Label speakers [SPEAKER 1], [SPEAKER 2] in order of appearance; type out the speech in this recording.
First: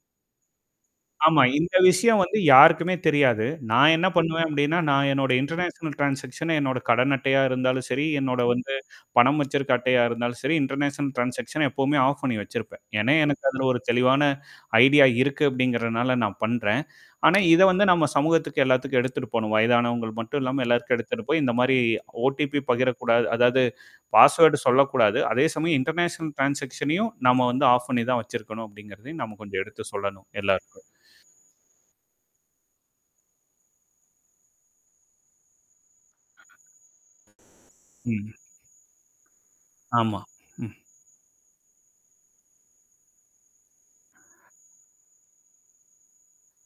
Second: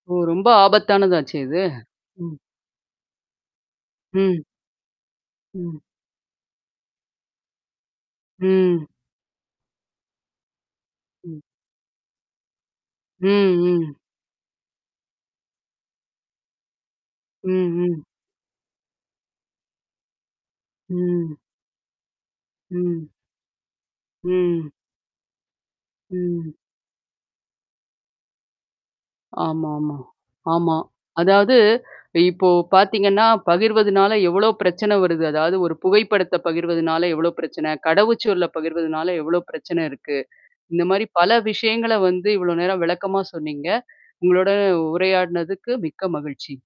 [SPEAKER 1] ஓ! ரொம்ப ஆபத்தானதாச்சே!
[SPEAKER 2] ஆமா.
[SPEAKER 1] இது?
[SPEAKER 2] இந்த விஷயம்
[SPEAKER 1] ம்.
[SPEAKER 2] வந்து யாருக்குமே தெரியாது. நான் என்ன
[SPEAKER 1] ம்.
[SPEAKER 2] பண்ணுவேன் அப்படின்னா, நான் என்னோட
[SPEAKER 1] ம்.
[SPEAKER 2] இன்டர்நேஷனல் ட்ரான்ஸாக்ஸன் என்னோட கடன் அட்டையா இருந்தாலும் செரி, என்னோட வந்து
[SPEAKER 1] ம்.
[SPEAKER 2] பணம் வச்சிருக்க அட்டையா இருந்தாலும் செரி, இன்டர்நேஷனல்
[SPEAKER 1] ம்.
[SPEAKER 2] ட்ரான்ஸாக்ஸன எப்பவுமே ஆஃப் பண்ணி வச்சிருப்பேன். ஏன்னா,
[SPEAKER 1] ம்,
[SPEAKER 2] எனக்கு அதுல ஒரு
[SPEAKER 1] ம்.
[SPEAKER 2] தெளிவான ஐடியா இருக்கு அப்படிங்கிறனால நான் பண்றேன். ஆனா, இத வந்து
[SPEAKER 1] ம், ம்.
[SPEAKER 2] நம்ம சமூகத்துக்கு எல்லாத்துக்கும் எடுத்துட்டு போணும். வயதானவங்கள் மட்டும் இல்லாம, எல்லாத்துக்கும் எடுத்துட்டு
[SPEAKER 1] ம்.
[SPEAKER 2] போய், இந்த மாரி ஓடிபி
[SPEAKER 1] ம்.
[SPEAKER 2] பகிரக்கூடாது அதாவது பாஸ்வேர்ட்
[SPEAKER 1] ம்.
[SPEAKER 2] சொல்லக்கூடாது. அதே சமயம் இன்டர்நேஷனல்
[SPEAKER 1] ம்.
[SPEAKER 2] ட்ரான்ஸாக்ஸனையும் நம்ம வந்து ஆஃப் பண்ணி தான் வச்சிருக்கணும் அப்படிங்கிறதையும் நம்ம கொஞ்சம் எடுத்து
[SPEAKER 1] ஆமாமா.
[SPEAKER 2] சொல்லணும்
[SPEAKER 1] ஆமா.
[SPEAKER 2] எல்லாருக்கும்.
[SPEAKER 1] அதாவது இப்போ பார்த்தீங்கன்னா, பகிர்வதுனால எவ்ளோ பிரச்சனை வருது. அதாவது ஒரு புகைப்படத்த பகிர்வதுனால எவ்ளோ பிரச்சனை,
[SPEAKER 2] ம்.
[SPEAKER 1] கடவுச்சொல்ல பகிர்வதுனால எவ்ளோ பிரச்சனை இருக்கு.
[SPEAKER 2] ஆமா. ம்.
[SPEAKER 1] இந்த மாரி பல விஷயங்கள வந்து இவ்வளோ நேரம் விளக்கமா சொன்னீங்க. உங்களோட உரையாடினதுக்கு மிக்க மகிழ்ச்சி.